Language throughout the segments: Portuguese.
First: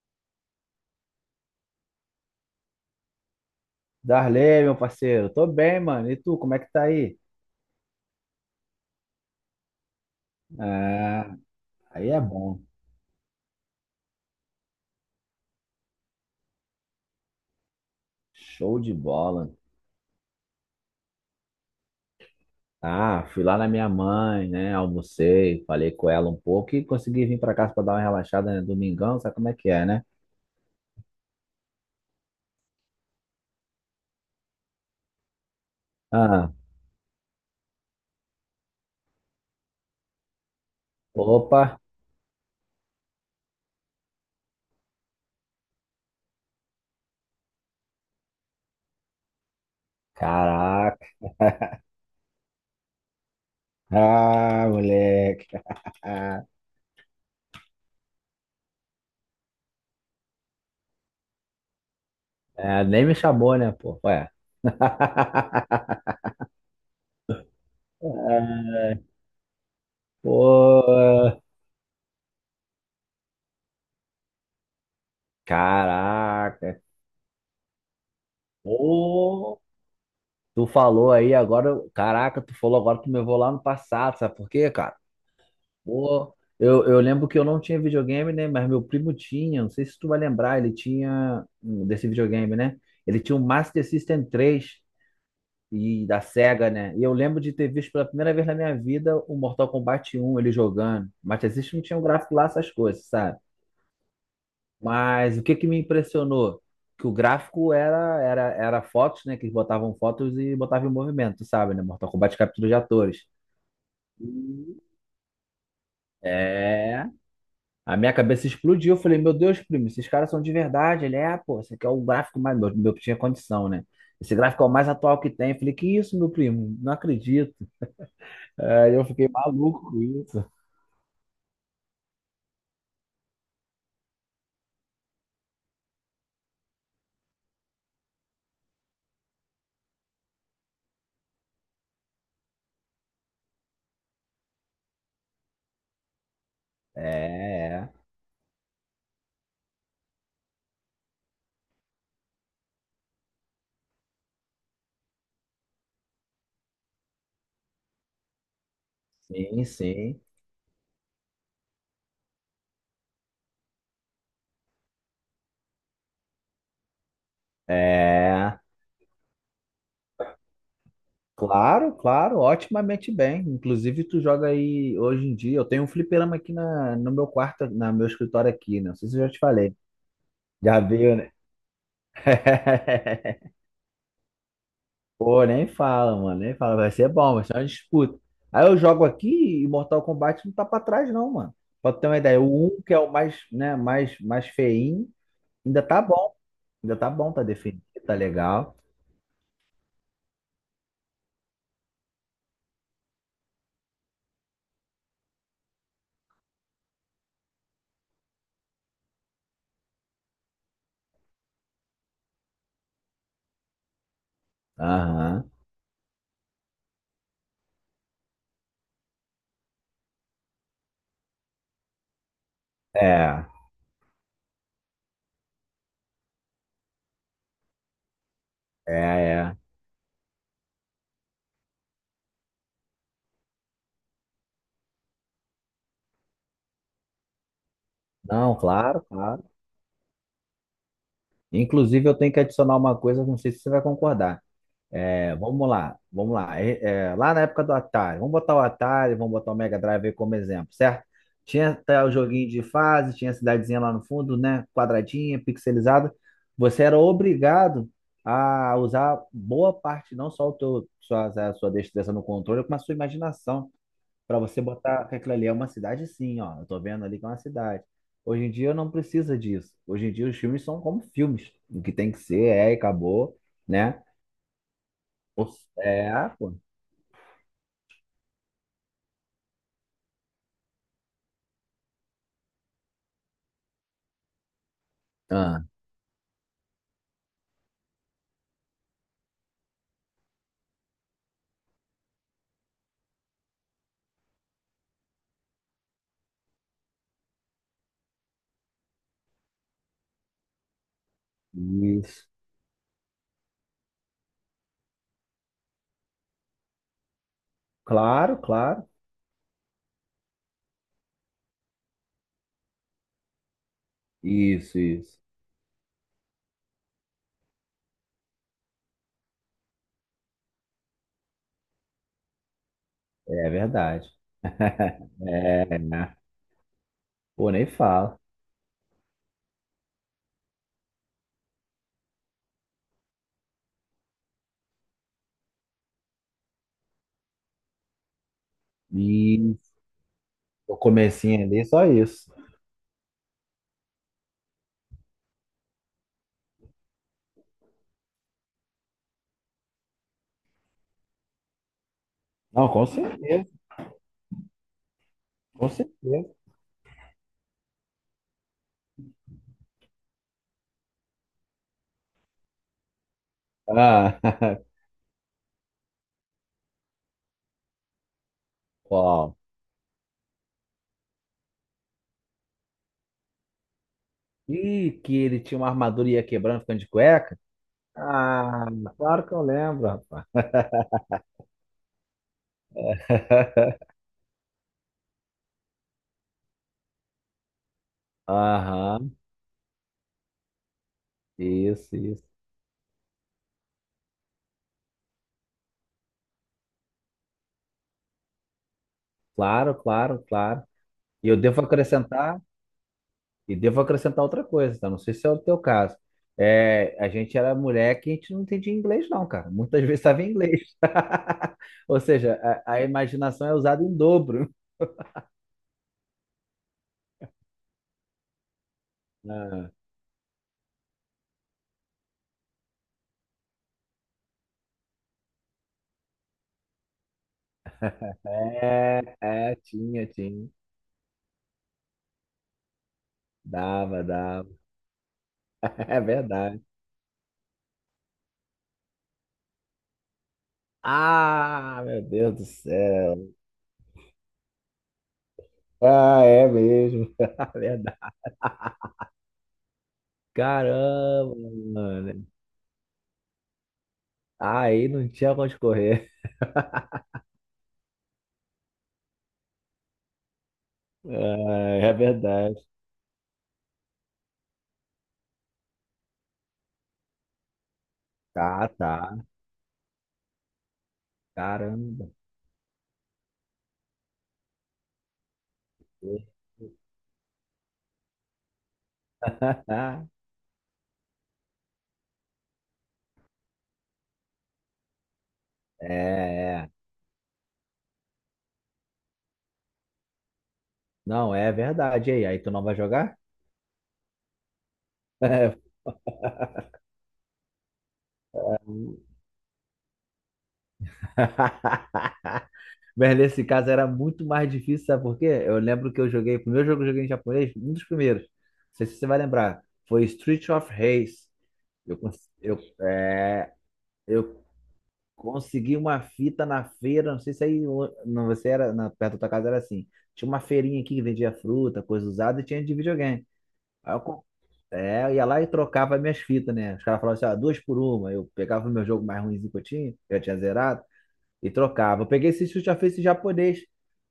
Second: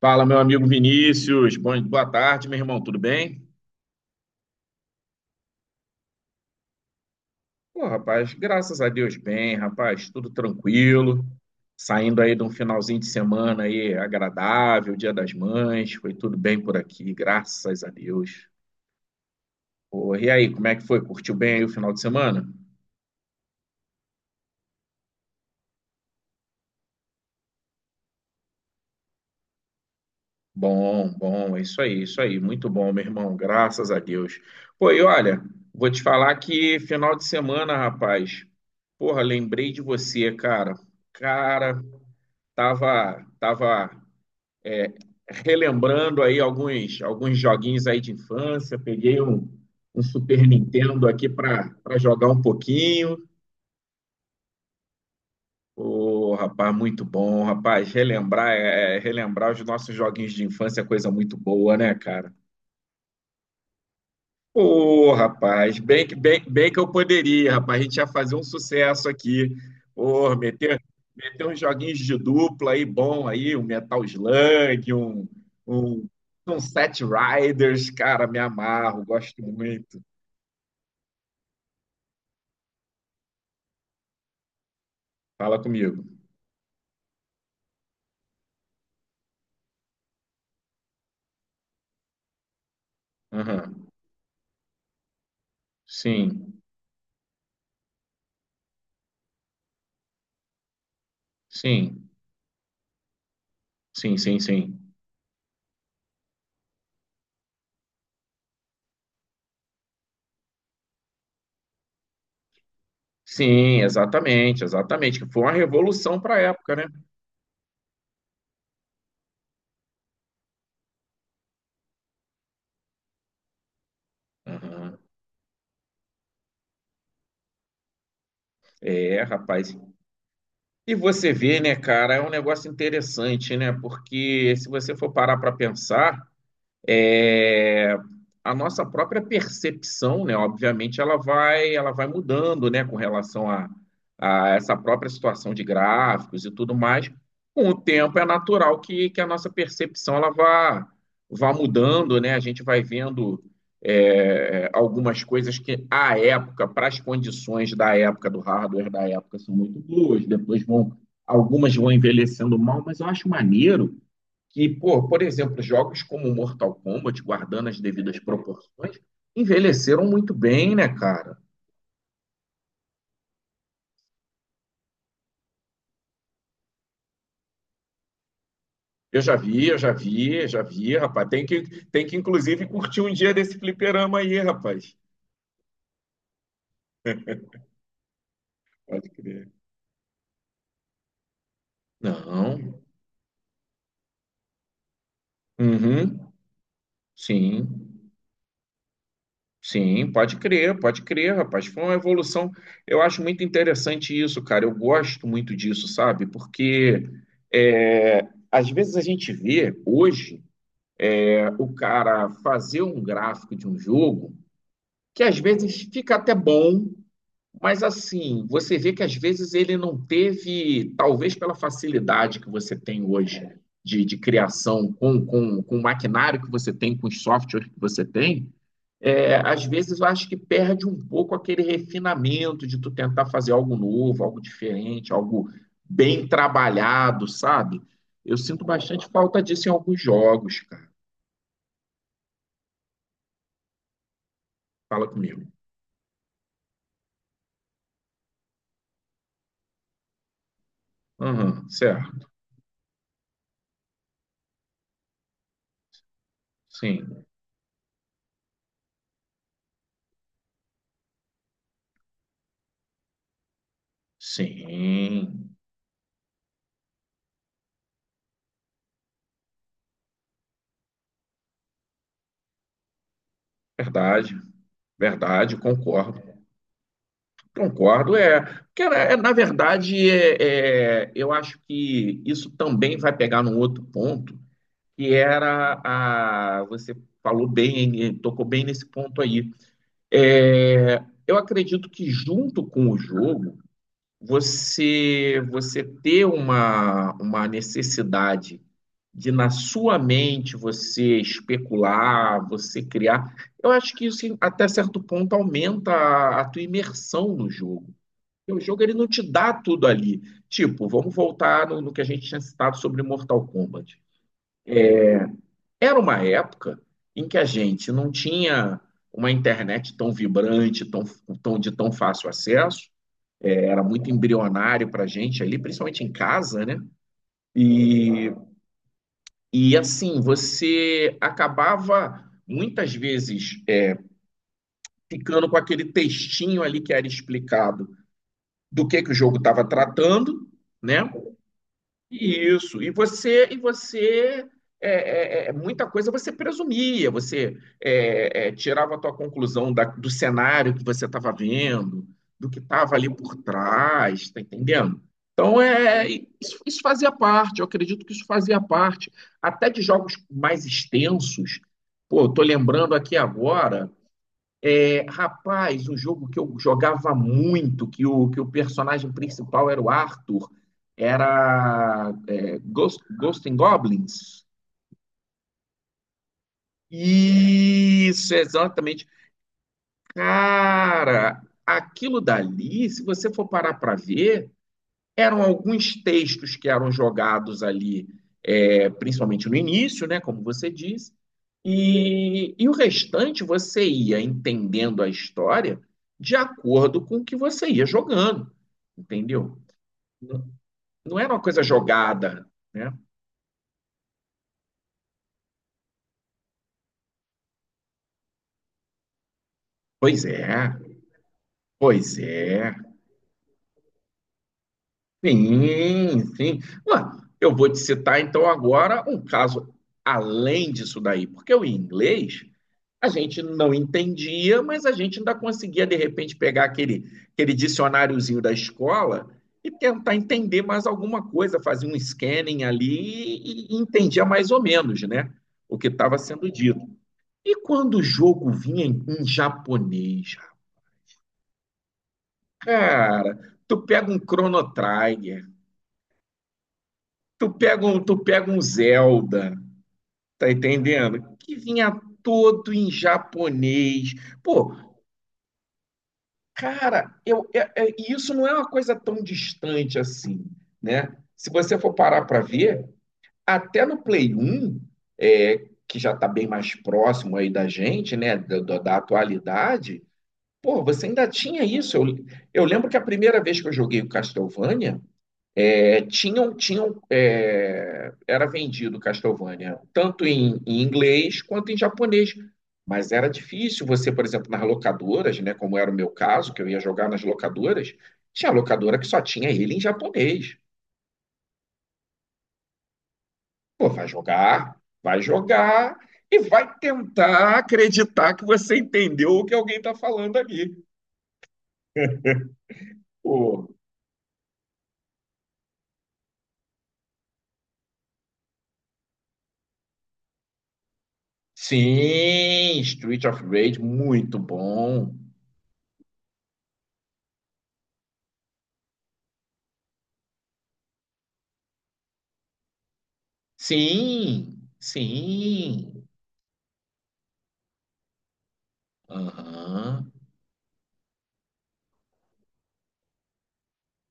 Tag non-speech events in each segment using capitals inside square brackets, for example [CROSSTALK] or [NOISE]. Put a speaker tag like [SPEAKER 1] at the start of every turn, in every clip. [SPEAKER 1] Fala, meu amigo Vinícius. Boa tarde, meu irmão. Tudo bem?
[SPEAKER 2] Darley, meu parceiro, tô bem, mano. E tu, como é que tá aí?
[SPEAKER 1] Pô, rapaz, graças a Deus, bem, rapaz. Tudo tranquilo.
[SPEAKER 2] Ah, aí é
[SPEAKER 1] Saindo aí de um
[SPEAKER 2] bom.
[SPEAKER 1] finalzinho de semana aí agradável, Dia das Mães. Foi tudo bem por aqui, graças a Deus.
[SPEAKER 2] Show de bola.
[SPEAKER 1] Pô, e aí, como é que foi? Curtiu bem aí o final de semana?
[SPEAKER 2] Ah, fui lá na minha mãe, né? Almocei, falei com ela um pouco e consegui vir pra casa pra dar uma relaxada, né? Domingão, sabe como é que é, né?
[SPEAKER 1] Bom, é isso aí, isso aí. Muito bom, meu irmão. Graças a Deus. Pô, e olha, vou te falar
[SPEAKER 2] Ah,
[SPEAKER 1] que final de semana, rapaz. Porra, lembrei de você, cara.
[SPEAKER 2] opa,
[SPEAKER 1] Cara. Tava é, relembrando aí alguns joguinhos aí de infância. Peguei um Super Nintendo
[SPEAKER 2] caraca.
[SPEAKER 1] aqui para jogar um pouquinho.
[SPEAKER 2] Ah, moleque. [LAUGHS]
[SPEAKER 1] Ô, rapaz, muito bom, rapaz. Relembrar, relembrar os nossos joguinhos de infância é coisa muito boa, né, cara?
[SPEAKER 2] É, nem me chamou, né, pô? Ué.
[SPEAKER 1] Ô, rapaz,
[SPEAKER 2] [LAUGHS]
[SPEAKER 1] bem que eu poderia, rapaz. A gente ia fazer um
[SPEAKER 2] É,
[SPEAKER 1] sucesso aqui. Ô, meter,
[SPEAKER 2] pô,
[SPEAKER 1] meter uns joguinhos de dupla aí, bom aí, um Metal Slug, um, um
[SPEAKER 2] caraca.
[SPEAKER 1] Set Riders, cara, me amarro, gosto
[SPEAKER 2] Pô.
[SPEAKER 1] muito.
[SPEAKER 2] Tu falou aí agora, caraca, tu falou agora que me vou lá no passado, sabe por quê, cara?
[SPEAKER 1] Fala comigo.
[SPEAKER 2] Pô, eu lembro que eu não tinha videogame, né? Mas meu primo tinha, não sei se tu vai lembrar, ele tinha desse videogame, né? Ele tinha um Master
[SPEAKER 1] Aham.
[SPEAKER 2] System 3 e da
[SPEAKER 1] Sim,
[SPEAKER 2] Sega, né? E eu lembro de ter visto pela primeira vez na minha vida o Mortal Kombat 1 ele jogando. Master System não tinha um
[SPEAKER 1] sim,
[SPEAKER 2] gráfico lá, essas coisas, sabe?
[SPEAKER 1] sim.
[SPEAKER 2] Mas o que que me impressionou? Que o gráfico era fotos, né? Que eles botavam fotos e botavam em movimento, sabe, né? Mortal Kombat captura de atores.
[SPEAKER 1] Sim,
[SPEAKER 2] Hum.
[SPEAKER 1] exatamente. Que foi uma revolução para a época, né?
[SPEAKER 2] É. A minha cabeça explodiu. Eu falei, meu Deus, primo, esses caras são de verdade. Ele é, pô, esse aqui é o gráfico mais. Meu tinha condição, né? Esse gráfico é o mais
[SPEAKER 1] Aham.
[SPEAKER 2] atual que tem. Eu falei, que isso, meu primo? Não acredito. É, eu
[SPEAKER 1] É,
[SPEAKER 2] fiquei
[SPEAKER 1] rapaz.
[SPEAKER 2] maluco com isso.
[SPEAKER 1] E você vê, né, cara, é um negócio interessante, né? Porque se você for parar para pensar. É, a nossa própria percepção, né, obviamente, ela vai mudando, né, com a essa própria situação de gráficos e tudo
[SPEAKER 2] É,
[SPEAKER 1] mais. Com o
[SPEAKER 2] é.
[SPEAKER 1] tempo, é natural que a nossa percepção ela vá mudando, né? A gente vai vendo algumas coisas que, à época, para as condições da época, do hardware da época, são
[SPEAKER 2] Sim,
[SPEAKER 1] muito
[SPEAKER 2] sim.
[SPEAKER 1] boas, depois vão, algumas vão envelhecendo mal, mas eu acho maneiro que, por exemplo, jogos como Mortal Kombat, guardando as devidas
[SPEAKER 2] É.
[SPEAKER 1] proporções, envelheceram muito bem, né, cara?
[SPEAKER 2] Claro, claro, otimamente bem. Inclusive, tu joga aí hoje em dia. Eu tenho um fliperama aqui na, no meu quarto, no meu escritório aqui, né? Não sei se eu já te falei.
[SPEAKER 1] Eu já
[SPEAKER 2] Já
[SPEAKER 1] vi,
[SPEAKER 2] viu,
[SPEAKER 1] rapaz.
[SPEAKER 2] né?
[SPEAKER 1] Tem que inclusive,
[SPEAKER 2] [LAUGHS]
[SPEAKER 1] curtir um dia desse fliperama aí, rapaz.
[SPEAKER 2] Pô, nem fala, mano. Nem fala. Vai ser bom, vai ser uma disputa. Aí eu jogo
[SPEAKER 1] Pode crer.
[SPEAKER 2] aqui e Mortal Kombat não tá pra trás, não, mano. Pra tu ter uma ideia,
[SPEAKER 1] Não.
[SPEAKER 2] o 1, que é o mais, né, mais feinho, ainda tá
[SPEAKER 1] Uhum.
[SPEAKER 2] bom. Ainda tá bom, tá definido,
[SPEAKER 1] Sim.
[SPEAKER 2] tá legal.
[SPEAKER 1] Sim, pode crer, rapaz. Foi uma evolução. Eu acho muito interessante isso, cara. Eu gosto muito disso, sabe? Porque às vezes a gente vê hoje. O cara fazer um gráfico de um jogo que às
[SPEAKER 2] Aham.
[SPEAKER 1] vezes fica até bom, mas assim, você vê que às vezes ele não teve, talvez pela facilidade que você tem
[SPEAKER 2] É,
[SPEAKER 1] hoje de criação com o maquinário que você tem, com os softwares que você tem,
[SPEAKER 2] é, é.
[SPEAKER 1] às vezes eu acho que perde um pouco aquele refinamento de tu tentar fazer algo novo, algo diferente, algo bem trabalhado, sabe? Eu
[SPEAKER 2] Não,
[SPEAKER 1] sinto
[SPEAKER 2] claro,
[SPEAKER 1] bastante falta
[SPEAKER 2] claro.
[SPEAKER 1] disso em alguns jogos, cara.
[SPEAKER 2] Inclusive, eu tenho que adicionar uma coisa, não sei se você vai concordar.
[SPEAKER 1] Fala
[SPEAKER 2] É,
[SPEAKER 1] comigo.
[SPEAKER 2] vamos lá, vamos lá. Lá na época do Atari, vamos botar o Atari, vamos botar o Mega Drive aí como exemplo, certo?
[SPEAKER 1] Aham,
[SPEAKER 2] Tinha até o
[SPEAKER 1] certo.
[SPEAKER 2] joguinho de fase, tinha a cidadezinha lá no fundo, né? Quadradinha, pixelizada. Você era
[SPEAKER 1] Sim,
[SPEAKER 2] obrigado a usar boa parte, não só o teu, sua, a sua destreza no controle, mas a sua imaginação para você botar que aquilo ali é
[SPEAKER 1] sim,
[SPEAKER 2] uma cidade, sim, ó. Eu tô vendo ali que é uma cidade. Hoje em dia não precisa disso. Hoje em dia os filmes são como filmes. O que tem que ser é e acabou, né?
[SPEAKER 1] verdade,
[SPEAKER 2] O-
[SPEAKER 1] concordo.
[SPEAKER 2] É, pô.
[SPEAKER 1] Concordo, na verdade, eu acho que isso também vai pegar num outro ponto, que
[SPEAKER 2] Ah,
[SPEAKER 1] era você falou bem, tocou bem nesse ponto aí. É, eu acredito que junto com o jogo, você ter uma necessidade de na sua mente você
[SPEAKER 2] isso.
[SPEAKER 1] especular, você criar, eu acho que isso até certo ponto aumenta a tua imersão no jogo.
[SPEAKER 2] Claro,
[SPEAKER 1] Porque o jogo
[SPEAKER 2] claro.
[SPEAKER 1] ele não te dá tudo ali. Tipo, vamos voltar no que a gente tinha citado sobre Mortal Kombat.
[SPEAKER 2] Isso, isso.
[SPEAKER 1] Era uma época em que a gente não tinha uma internet tão vibrante, tão, tão de tão fácil acesso
[SPEAKER 2] É
[SPEAKER 1] era
[SPEAKER 2] verdade.
[SPEAKER 1] muito embrionário para a
[SPEAKER 2] [LAUGHS]
[SPEAKER 1] gente ali,
[SPEAKER 2] É,
[SPEAKER 1] principalmente em
[SPEAKER 2] né?
[SPEAKER 1] casa, né?
[SPEAKER 2] Pô, nem fala.
[SPEAKER 1] E, e assim, você acabava muitas vezes ficando com aquele textinho ali que era explicado do que o jogo
[SPEAKER 2] E
[SPEAKER 1] estava tratando,
[SPEAKER 2] o
[SPEAKER 1] né?
[SPEAKER 2] comecinho ali, só isso.
[SPEAKER 1] Isso, e você muita coisa você presumia, você tirava a tua conclusão do cenário que você estava vendo, do que
[SPEAKER 2] Não, com
[SPEAKER 1] estava ali por
[SPEAKER 2] certeza,
[SPEAKER 1] trás, tá entendendo? Então
[SPEAKER 2] com
[SPEAKER 1] é
[SPEAKER 2] certeza.
[SPEAKER 1] isso, isso fazia parte, eu acredito que isso fazia parte, até de jogos mais extensos. Pô, eu tô lembrando aqui agora.
[SPEAKER 2] Ah, [LAUGHS]
[SPEAKER 1] É, rapaz, um jogo que eu jogava muito, que o personagem
[SPEAKER 2] qual?
[SPEAKER 1] principal era o Arthur, era Ghost and Goblins.
[SPEAKER 2] Ih, que ele tinha uma armadura e ia quebrando, ficando de cueca.
[SPEAKER 1] Isso,
[SPEAKER 2] Ah,
[SPEAKER 1] exatamente.
[SPEAKER 2] claro que eu lembro, rapaz.
[SPEAKER 1] Cara, aquilo dali, se você for parar para ver, eram alguns textos que eram jogados ali, é,
[SPEAKER 2] Aham,
[SPEAKER 1] principalmente no início, né, como você disse.
[SPEAKER 2] isso, isso.
[SPEAKER 1] E o restante você ia entendendo a história de acordo com o que você ia jogando, entendeu?
[SPEAKER 2] Claro, claro,
[SPEAKER 1] Não
[SPEAKER 2] claro.
[SPEAKER 1] não
[SPEAKER 2] E
[SPEAKER 1] era
[SPEAKER 2] eu
[SPEAKER 1] uma
[SPEAKER 2] devo
[SPEAKER 1] coisa
[SPEAKER 2] acrescentar,
[SPEAKER 1] jogada, né?
[SPEAKER 2] e devo acrescentar outra coisa, tá? Não sei se é o teu caso. É, a gente era mulher que a gente não entendia inglês, não, cara. Muitas vezes estava
[SPEAKER 1] Pois
[SPEAKER 2] em inglês.
[SPEAKER 1] é,
[SPEAKER 2] [LAUGHS] Ou
[SPEAKER 1] pois
[SPEAKER 2] seja, a,
[SPEAKER 1] é.
[SPEAKER 2] a imaginação é usada em dobro.
[SPEAKER 1] Sim, sim. Ué, eu vou te citar então agora um caso
[SPEAKER 2] [LAUGHS]
[SPEAKER 1] além disso daí, porque o inglês a gente não entendia, mas a gente ainda conseguia, de repente, pegar aquele
[SPEAKER 2] Ah,
[SPEAKER 1] dicionáriozinho da
[SPEAKER 2] é,
[SPEAKER 1] escola
[SPEAKER 2] é,
[SPEAKER 1] e
[SPEAKER 2] tinha,
[SPEAKER 1] tentar
[SPEAKER 2] tinha.
[SPEAKER 1] entender mais alguma coisa, fazer um scanning ali e
[SPEAKER 2] Dava,
[SPEAKER 1] entendia mais
[SPEAKER 2] dava.
[SPEAKER 1] ou menos, né, o que
[SPEAKER 2] [LAUGHS] É
[SPEAKER 1] estava sendo
[SPEAKER 2] verdade.
[SPEAKER 1] dito. E quando o jogo vinha em japonês,
[SPEAKER 2] Ah, meu Deus do céu.
[SPEAKER 1] cara, tu pega um Chrono Trigger,
[SPEAKER 2] Ah, é mesmo. [LAUGHS] Verdade.
[SPEAKER 1] tu pega um Zelda, tá entendendo?
[SPEAKER 2] Caramba,
[SPEAKER 1] Que vinha
[SPEAKER 2] mano.
[SPEAKER 1] todo em japonês. Pô,
[SPEAKER 2] Aí não tinha pra onde correr.
[SPEAKER 1] cara, e isso não é uma coisa tão distante assim,
[SPEAKER 2] [LAUGHS]
[SPEAKER 1] né? Se você
[SPEAKER 2] É, é
[SPEAKER 1] for parar para
[SPEAKER 2] verdade.
[SPEAKER 1] ver, até no Play 1, é, que já está bem mais próximo aí da gente, né?
[SPEAKER 2] Tá,
[SPEAKER 1] Da
[SPEAKER 2] tá.
[SPEAKER 1] atualidade, pô, você ainda tinha isso.
[SPEAKER 2] Caramba.
[SPEAKER 1] Eu lembro que a primeira vez que eu joguei o Castlevania, era vendido Castlevania
[SPEAKER 2] [LAUGHS]
[SPEAKER 1] tanto em inglês quanto em japonês, mas era difícil você, por exemplo, nas locadoras, né, como
[SPEAKER 2] É,
[SPEAKER 1] era o meu caso, que eu
[SPEAKER 2] é.
[SPEAKER 1] ia jogar nas locadoras, tinha locadora que só tinha ele em japonês.
[SPEAKER 2] Não, é verdade. E aí tu não vai jogar?
[SPEAKER 1] Pô, vai
[SPEAKER 2] [LAUGHS]
[SPEAKER 1] jogar e vai tentar acreditar que você entendeu o que alguém está falando ali.
[SPEAKER 2] Mas nesse
[SPEAKER 1] Pô,
[SPEAKER 2] caso era muito mais difícil, sabe por quê? Eu lembro que eu joguei, o primeiro jogo que eu joguei em japonês, um dos primeiros, não sei se você vai lembrar, foi Street of Rage. Eu, cons- eu,
[SPEAKER 1] sim, Street of
[SPEAKER 2] é,
[SPEAKER 1] Rage, muito
[SPEAKER 2] eu
[SPEAKER 1] bom.
[SPEAKER 2] Consegui uma fita na feira, não sei se aí não, você era na, perto da tua casa era assim. Tinha uma feirinha aqui que vendia fruta, coisa usada e tinha de videogame. Aí eu, com-
[SPEAKER 1] Sim,
[SPEAKER 2] é, eu ia lá e trocava
[SPEAKER 1] sim.
[SPEAKER 2] minhas fitas, né? Os caras falavam assim, ó, duas por uma. Eu pegava o meu jogo mais ruimzinho
[SPEAKER 1] Aham.
[SPEAKER 2] que eu tinha zerado, e trocava. Eu peguei esse já fez esse japonês.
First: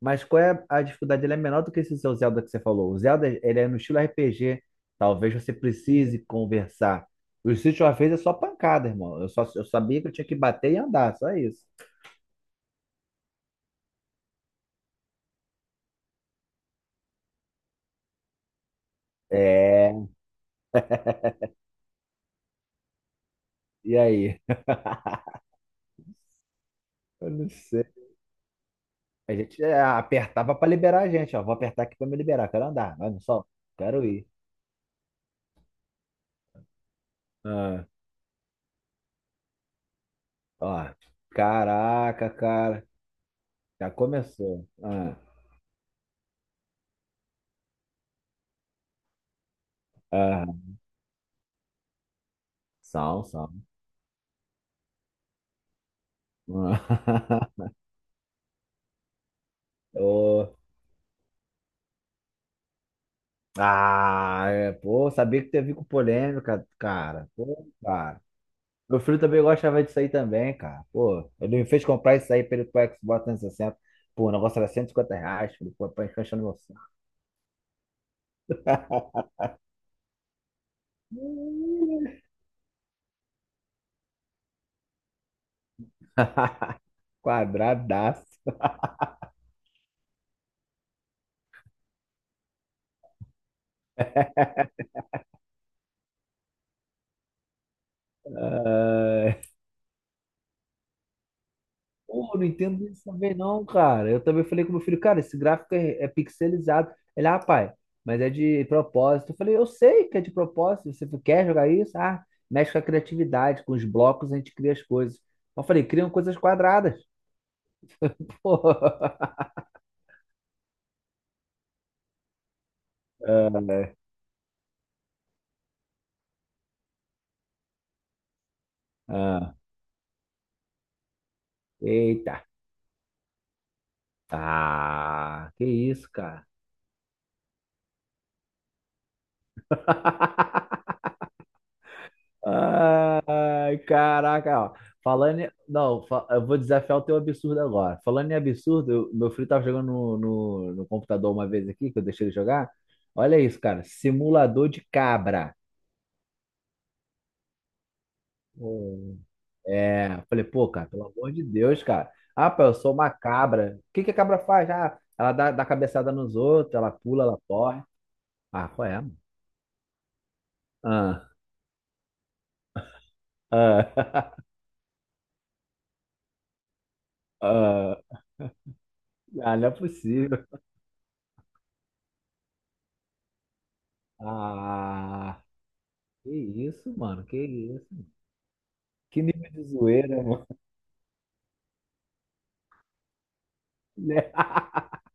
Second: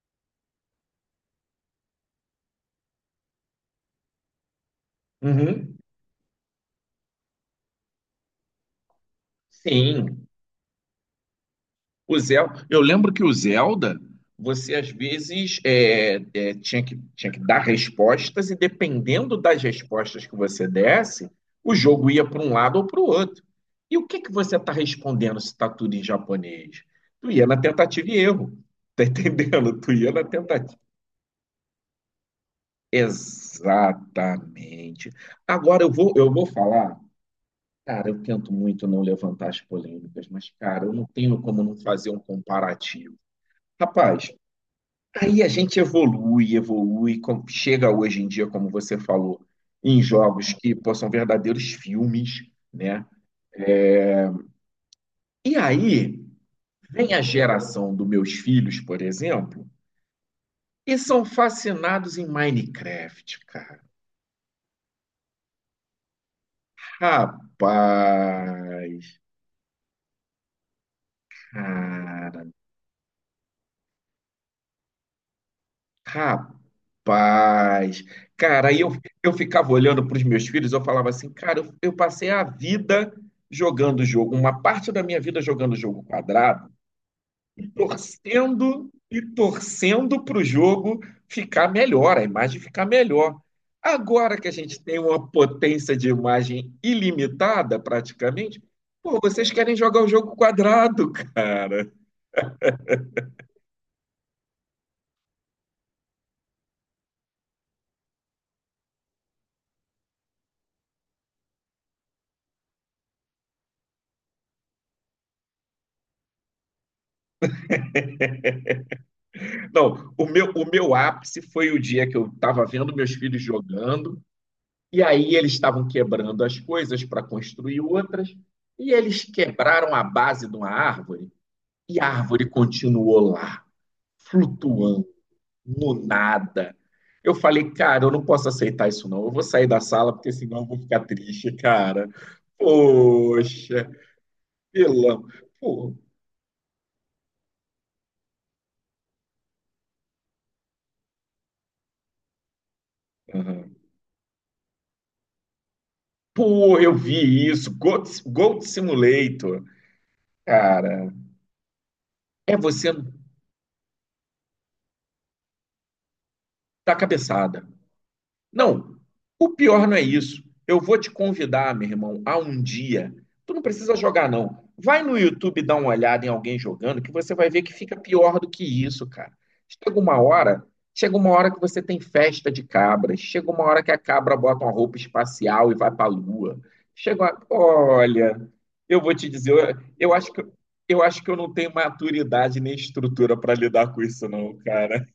[SPEAKER 2] Mas qual é a dificuldade? Ele é menor do que esse seu Zelda que você falou. O Zelda, ele é no estilo RPG. Talvez você
[SPEAKER 1] Uhum.
[SPEAKER 2] precise conversar. O Street of Rage é só pancada, irmão. Eu sabia que eu tinha
[SPEAKER 1] Sim.
[SPEAKER 2] que bater e andar, só isso.
[SPEAKER 1] O Zel... Eu lembro que o Zelda, você às vezes tinha que dar respostas, e dependendo das
[SPEAKER 2] É,
[SPEAKER 1] respostas que você desse, o jogo ia para um lado ou para o outro.
[SPEAKER 2] e
[SPEAKER 1] E o que que
[SPEAKER 2] aí?
[SPEAKER 1] você está respondendo se está tudo em japonês?
[SPEAKER 2] Eu
[SPEAKER 1] Tu ia
[SPEAKER 2] não
[SPEAKER 1] na
[SPEAKER 2] sei.
[SPEAKER 1] tentativa e erro. [LAUGHS] Tá
[SPEAKER 2] A gente
[SPEAKER 1] entendendo? Tu ia na
[SPEAKER 2] apertava pra
[SPEAKER 1] tentativa.
[SPEAKER 2] liberar a gente, ó. Vou apertar aqui pra me liberar. Quero andar, vai no sol. Quero ir.
[SPEAKER 1] Exatamente. Agora eu vou falar.
[SPEAKER 2] Ah,
[SPEAKER 1] Cara, eu tento muito não levantar as polêmicas, mas, cara,
[SPEAKER 2] ó.
[SPEAKER 1] eu não tenho como não fazer um
[SPEAKER 2] Caraca, cara.
[SPEAKER 1] comparativo.
[SPEAKER 2] Já
[SPEAKER 1] Rapaz,
[SPEAKER 2] começou. Ah,
[SPEAKER 1] aí a gente evolui, chega hoje em dia, como você falou, em jogos
[SPEAKER 2] ah.
[SPEAKER 1] que, pô, são verdadeiros filmes, né?
[SPEAKER 2] Sal, sal.
[SPEAKER 1] E aí vem a
[SPEAKER 2] Ah,
[SPEAKER 1] geração dos meus filhos, por exemplo,
[SPEAKER 2] [LAUGHS] ô.
[SPEAKER 1] e são fascinados em Minecraft, cara.
[SPEAKER 2] Ah, é, pô, sabia que teve com polêmica, cara. Pô, cara. Meu
[SPEAKER 1] Rapaz,
[SPEAKER 2] filho também gostava disso aí também, cara. Pô, ele me fez comprar isso
[SPEAKER 1] cara.
[SPEAKER 2] aí pra ele pro Xbox 360. Pô, o negócio era R$ 150. Falei, pô, pra encaixar no meu
[SPEAKER 1] Rapaz, cara, eu ficava olhando para os meus filhos, eu falava assim, cara, eu
[SPEAKER 2] Hum.
[SPEAKER 1] passei a vida jogando jogo, uma parte da minha vida jogando jogo quadrado,
[SPEAKER 2] [LAUGHS]
[SPEAKER 1] e
[SPEAKER 2] Quadradaço.
[SPEAKER 1] torcendo para o jogo ficar melhor, a imagem ficar melhor. Agora que a gente tem uma potência de imagem ilimitada, praticamente, pô,
[SPEAKER 2] Ah,
[SPEAKER 1] vocês querem jogar o jogo quadrado, [LAUGHS] cara.
[SPEAKER 2] pô, não entendo isso também não, cara. Eu também falei com meu filho, cara, esse gráfico é pixelizado. Ele, ah, pai, mas é de propósito. Eu falei, eu sei que é de propósito. Você quer jogar isso? Ah, mexe com a criatividade, com os blocos a gente cria as coisas. Eu falei, criam coisas quadradas. [LAUGHS] Pô.
[SPEAKER 1] Não, o meu ápice foi o dia que eu estava vendo meus filhos
[SPEAKER 2] Ah,
[SPEAKER 1] jogando. E aí eles estavam quebrando as coisas para construir outras, e eles
[SPEAKER 2] ah.
[SPEAKER 1] quebraram a base de uma árvore, e a
[SPEAKER 2] Eita.
[SPEAKER 1] árvore continuou lá, flutuando,
[SPEAKER 2] Ah, que
[SPEAKER 1] no
[SPEAKER 2] isso, cara.
[SPEAKER 1] nada. Eu falei, cara, eu não posso aceitar isso não, eu vou sair da sala, porque senão eu vou ficar triste, cara.
[SPEAKER 2] Ai,
[SPEAKER 1] Poxa,
[SPEAKER 2] caraca, ó.
[SPEAKER 1] vilão.
[SPEAKER 2] Falando em...
[SPEAKER 1] Pô,
[SPEAKER 2] Não, eu vou desafiar o teu absurdo agora. Falando em absurdo, meu filho tava jogando no computador uma vez aqui, que eu deixei ele jogar. Olha isso,
[SPEAKER 1] aham.
[SPEAKER 2] cara. Simulador de cabra.
[SPEAKER 1] Pô, eu vi isso. Goat, Goat
[SPEAKER 2] Hum.
[SPEAKER 1] Simulator.
[SPEAKER 2] É, eu falei, pô, cara, pelo
[SPEAKER 1] Cara,
[SPEAKER 2] amor de Deus, cara. Ah,
[SPEAKER 1] é
[SPEAKER 2] pô, eu
[SPEAKER 1] você
[SPEAKER 2] sou uma cabra. O que que a cabra faz? Ah, ela dá cabeçada nos outros, ela
[SPEAKER 1] dar
[SPEAKER 2] pula, ela
[SPEAKER 1] cabeçada.
[SPEAKER 2] corre. Ah, qual
[SPEAKER 1] Não,
[SPEAKER 2] é, mano?
[SPEAKER 1] o pior não é isso. Eu vou te
[SPEAKER 2] Ah,
[SPEAKER 1] convidar, meu irmão, a um dia. Tu não precisa
[SPEAKER 2] ah,
[SPEAKER 1] jogar,
[SPEAKER 2] [LAUGHS]
[SPEAKER 1] não. Vai no YouTube dar uma olhada em alguém jogando, que você vai ver que fica
[SPEAKER 2] ah,
[SPEAKER 1] pior do que isso, cara.
[SPEAKER 2] ah, não é
[SPEAKER 1] Chega uma
[SPEAKER 2] possível.
[SPEAKER 1] hora, chega uma hora que você tem festa de cabras, chega uma hora que a cabra bota uma roupa
[SPEAKER 2] Ah,
[SPEAKER 1] espacial e vai pra
[SPEAKER 2] que
[SPEAKER 1] lua.
[SPEAKER 2] isso,
[SPEAKER 1] Chega
[SPEAKER 2] mano, que
[SPEAKER 1] uma...
[SPEAKER 2] isso.
[SPEAKER 1] Olha, eu vou
[SPEAKER 2] Que
[SPEAKER 1] te
[SPEAKER 2] nível
[SPEAKER 1] dizer,
[SPEAKER 2] de
[SPEAKER 1] eu
[SPEAKER 2] zoeira, [LAUGHS]
[SPEAKER 1] acho que
[SPEAKER 2] mano.
[SPEAKER 1] eu acho que eu não tenho maturidade nem estrutura para lidar com isso,
[SPEAKER 2] Né?
[SPEAKER 1] não, cara.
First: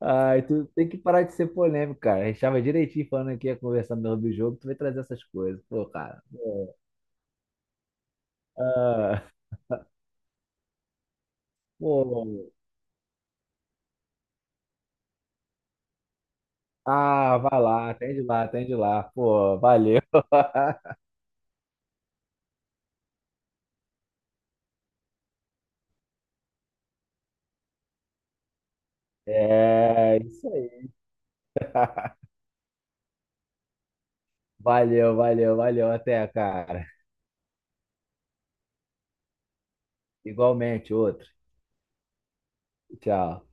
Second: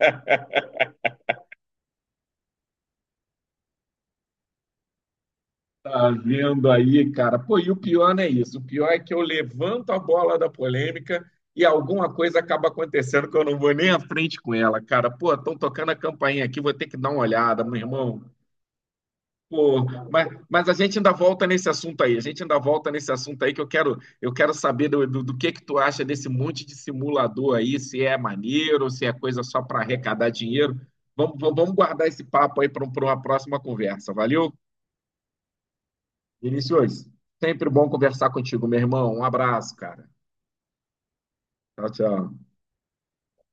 [SPEAKER 2] Ai, tu tem que parar de ser polêmico, cara. A gente tava direitinho falando aqui, ia conversar no do jogo, tu vai trazer essas coisas. Pô,
[SPEAKER 1] Tá
[SPEAKER 2] cara.
[SPEAKER 1] vendo aí, cara? Pô, e o pior não é isso. O pior é que eu
[SPEAKER 2] Ah,
[SPEAKER 1] levanto a bola da polêmica e alguma
[SPEAKER 2] pô.
[SPEAKER 1] coisa acaba acontecendo que eu não vou nem à frente com ela, cara. Pô, estão tocando a campainha aqui, vou ter que dar uma
[SPEAKER 2] Ah, vai
[SPEAKER 1] olhada, meu
[SPEAKER 2] lá,
[SPEAKER 1] irmão.
[SPEAKER 2] atende lá, atende lá. Pô,
[SPEAKER 1] Pô,
[SPEAKER 2] valeu.
[SPEAKER 1] mas a
[SPEAKER 2] [LAUGHS]
[SPEAKER 1] gente ainda volta nesse assunto aí. A gente ainda volta nesse assunto aí que eu quero saber do que tu acha desse monte de simulador aí, se é maneiro, se é coisa só para
[SPEAKER 2] É,
[SPEAKER 1] arrecadar
[SPEAKER 2] isso
[SPEAKER 1] dinheiro.
[SPEAKER 2] aí.
[SPEAKER 1] Vamos vamos guardar esse papo aí para uma próxima conversa. Valeu,
[SPEAKER 2] Valeu, valeu, valeu. Até, cara.
[SPEAKER 1] Vinícius, sempre bom conversar contigo, meu irmão. Um abraço, cara.
[SPEAKER 2] Igualmente, outro.
[SPEAKER 1] Tchau, tchau.
[SPEAKER 2] Tchau.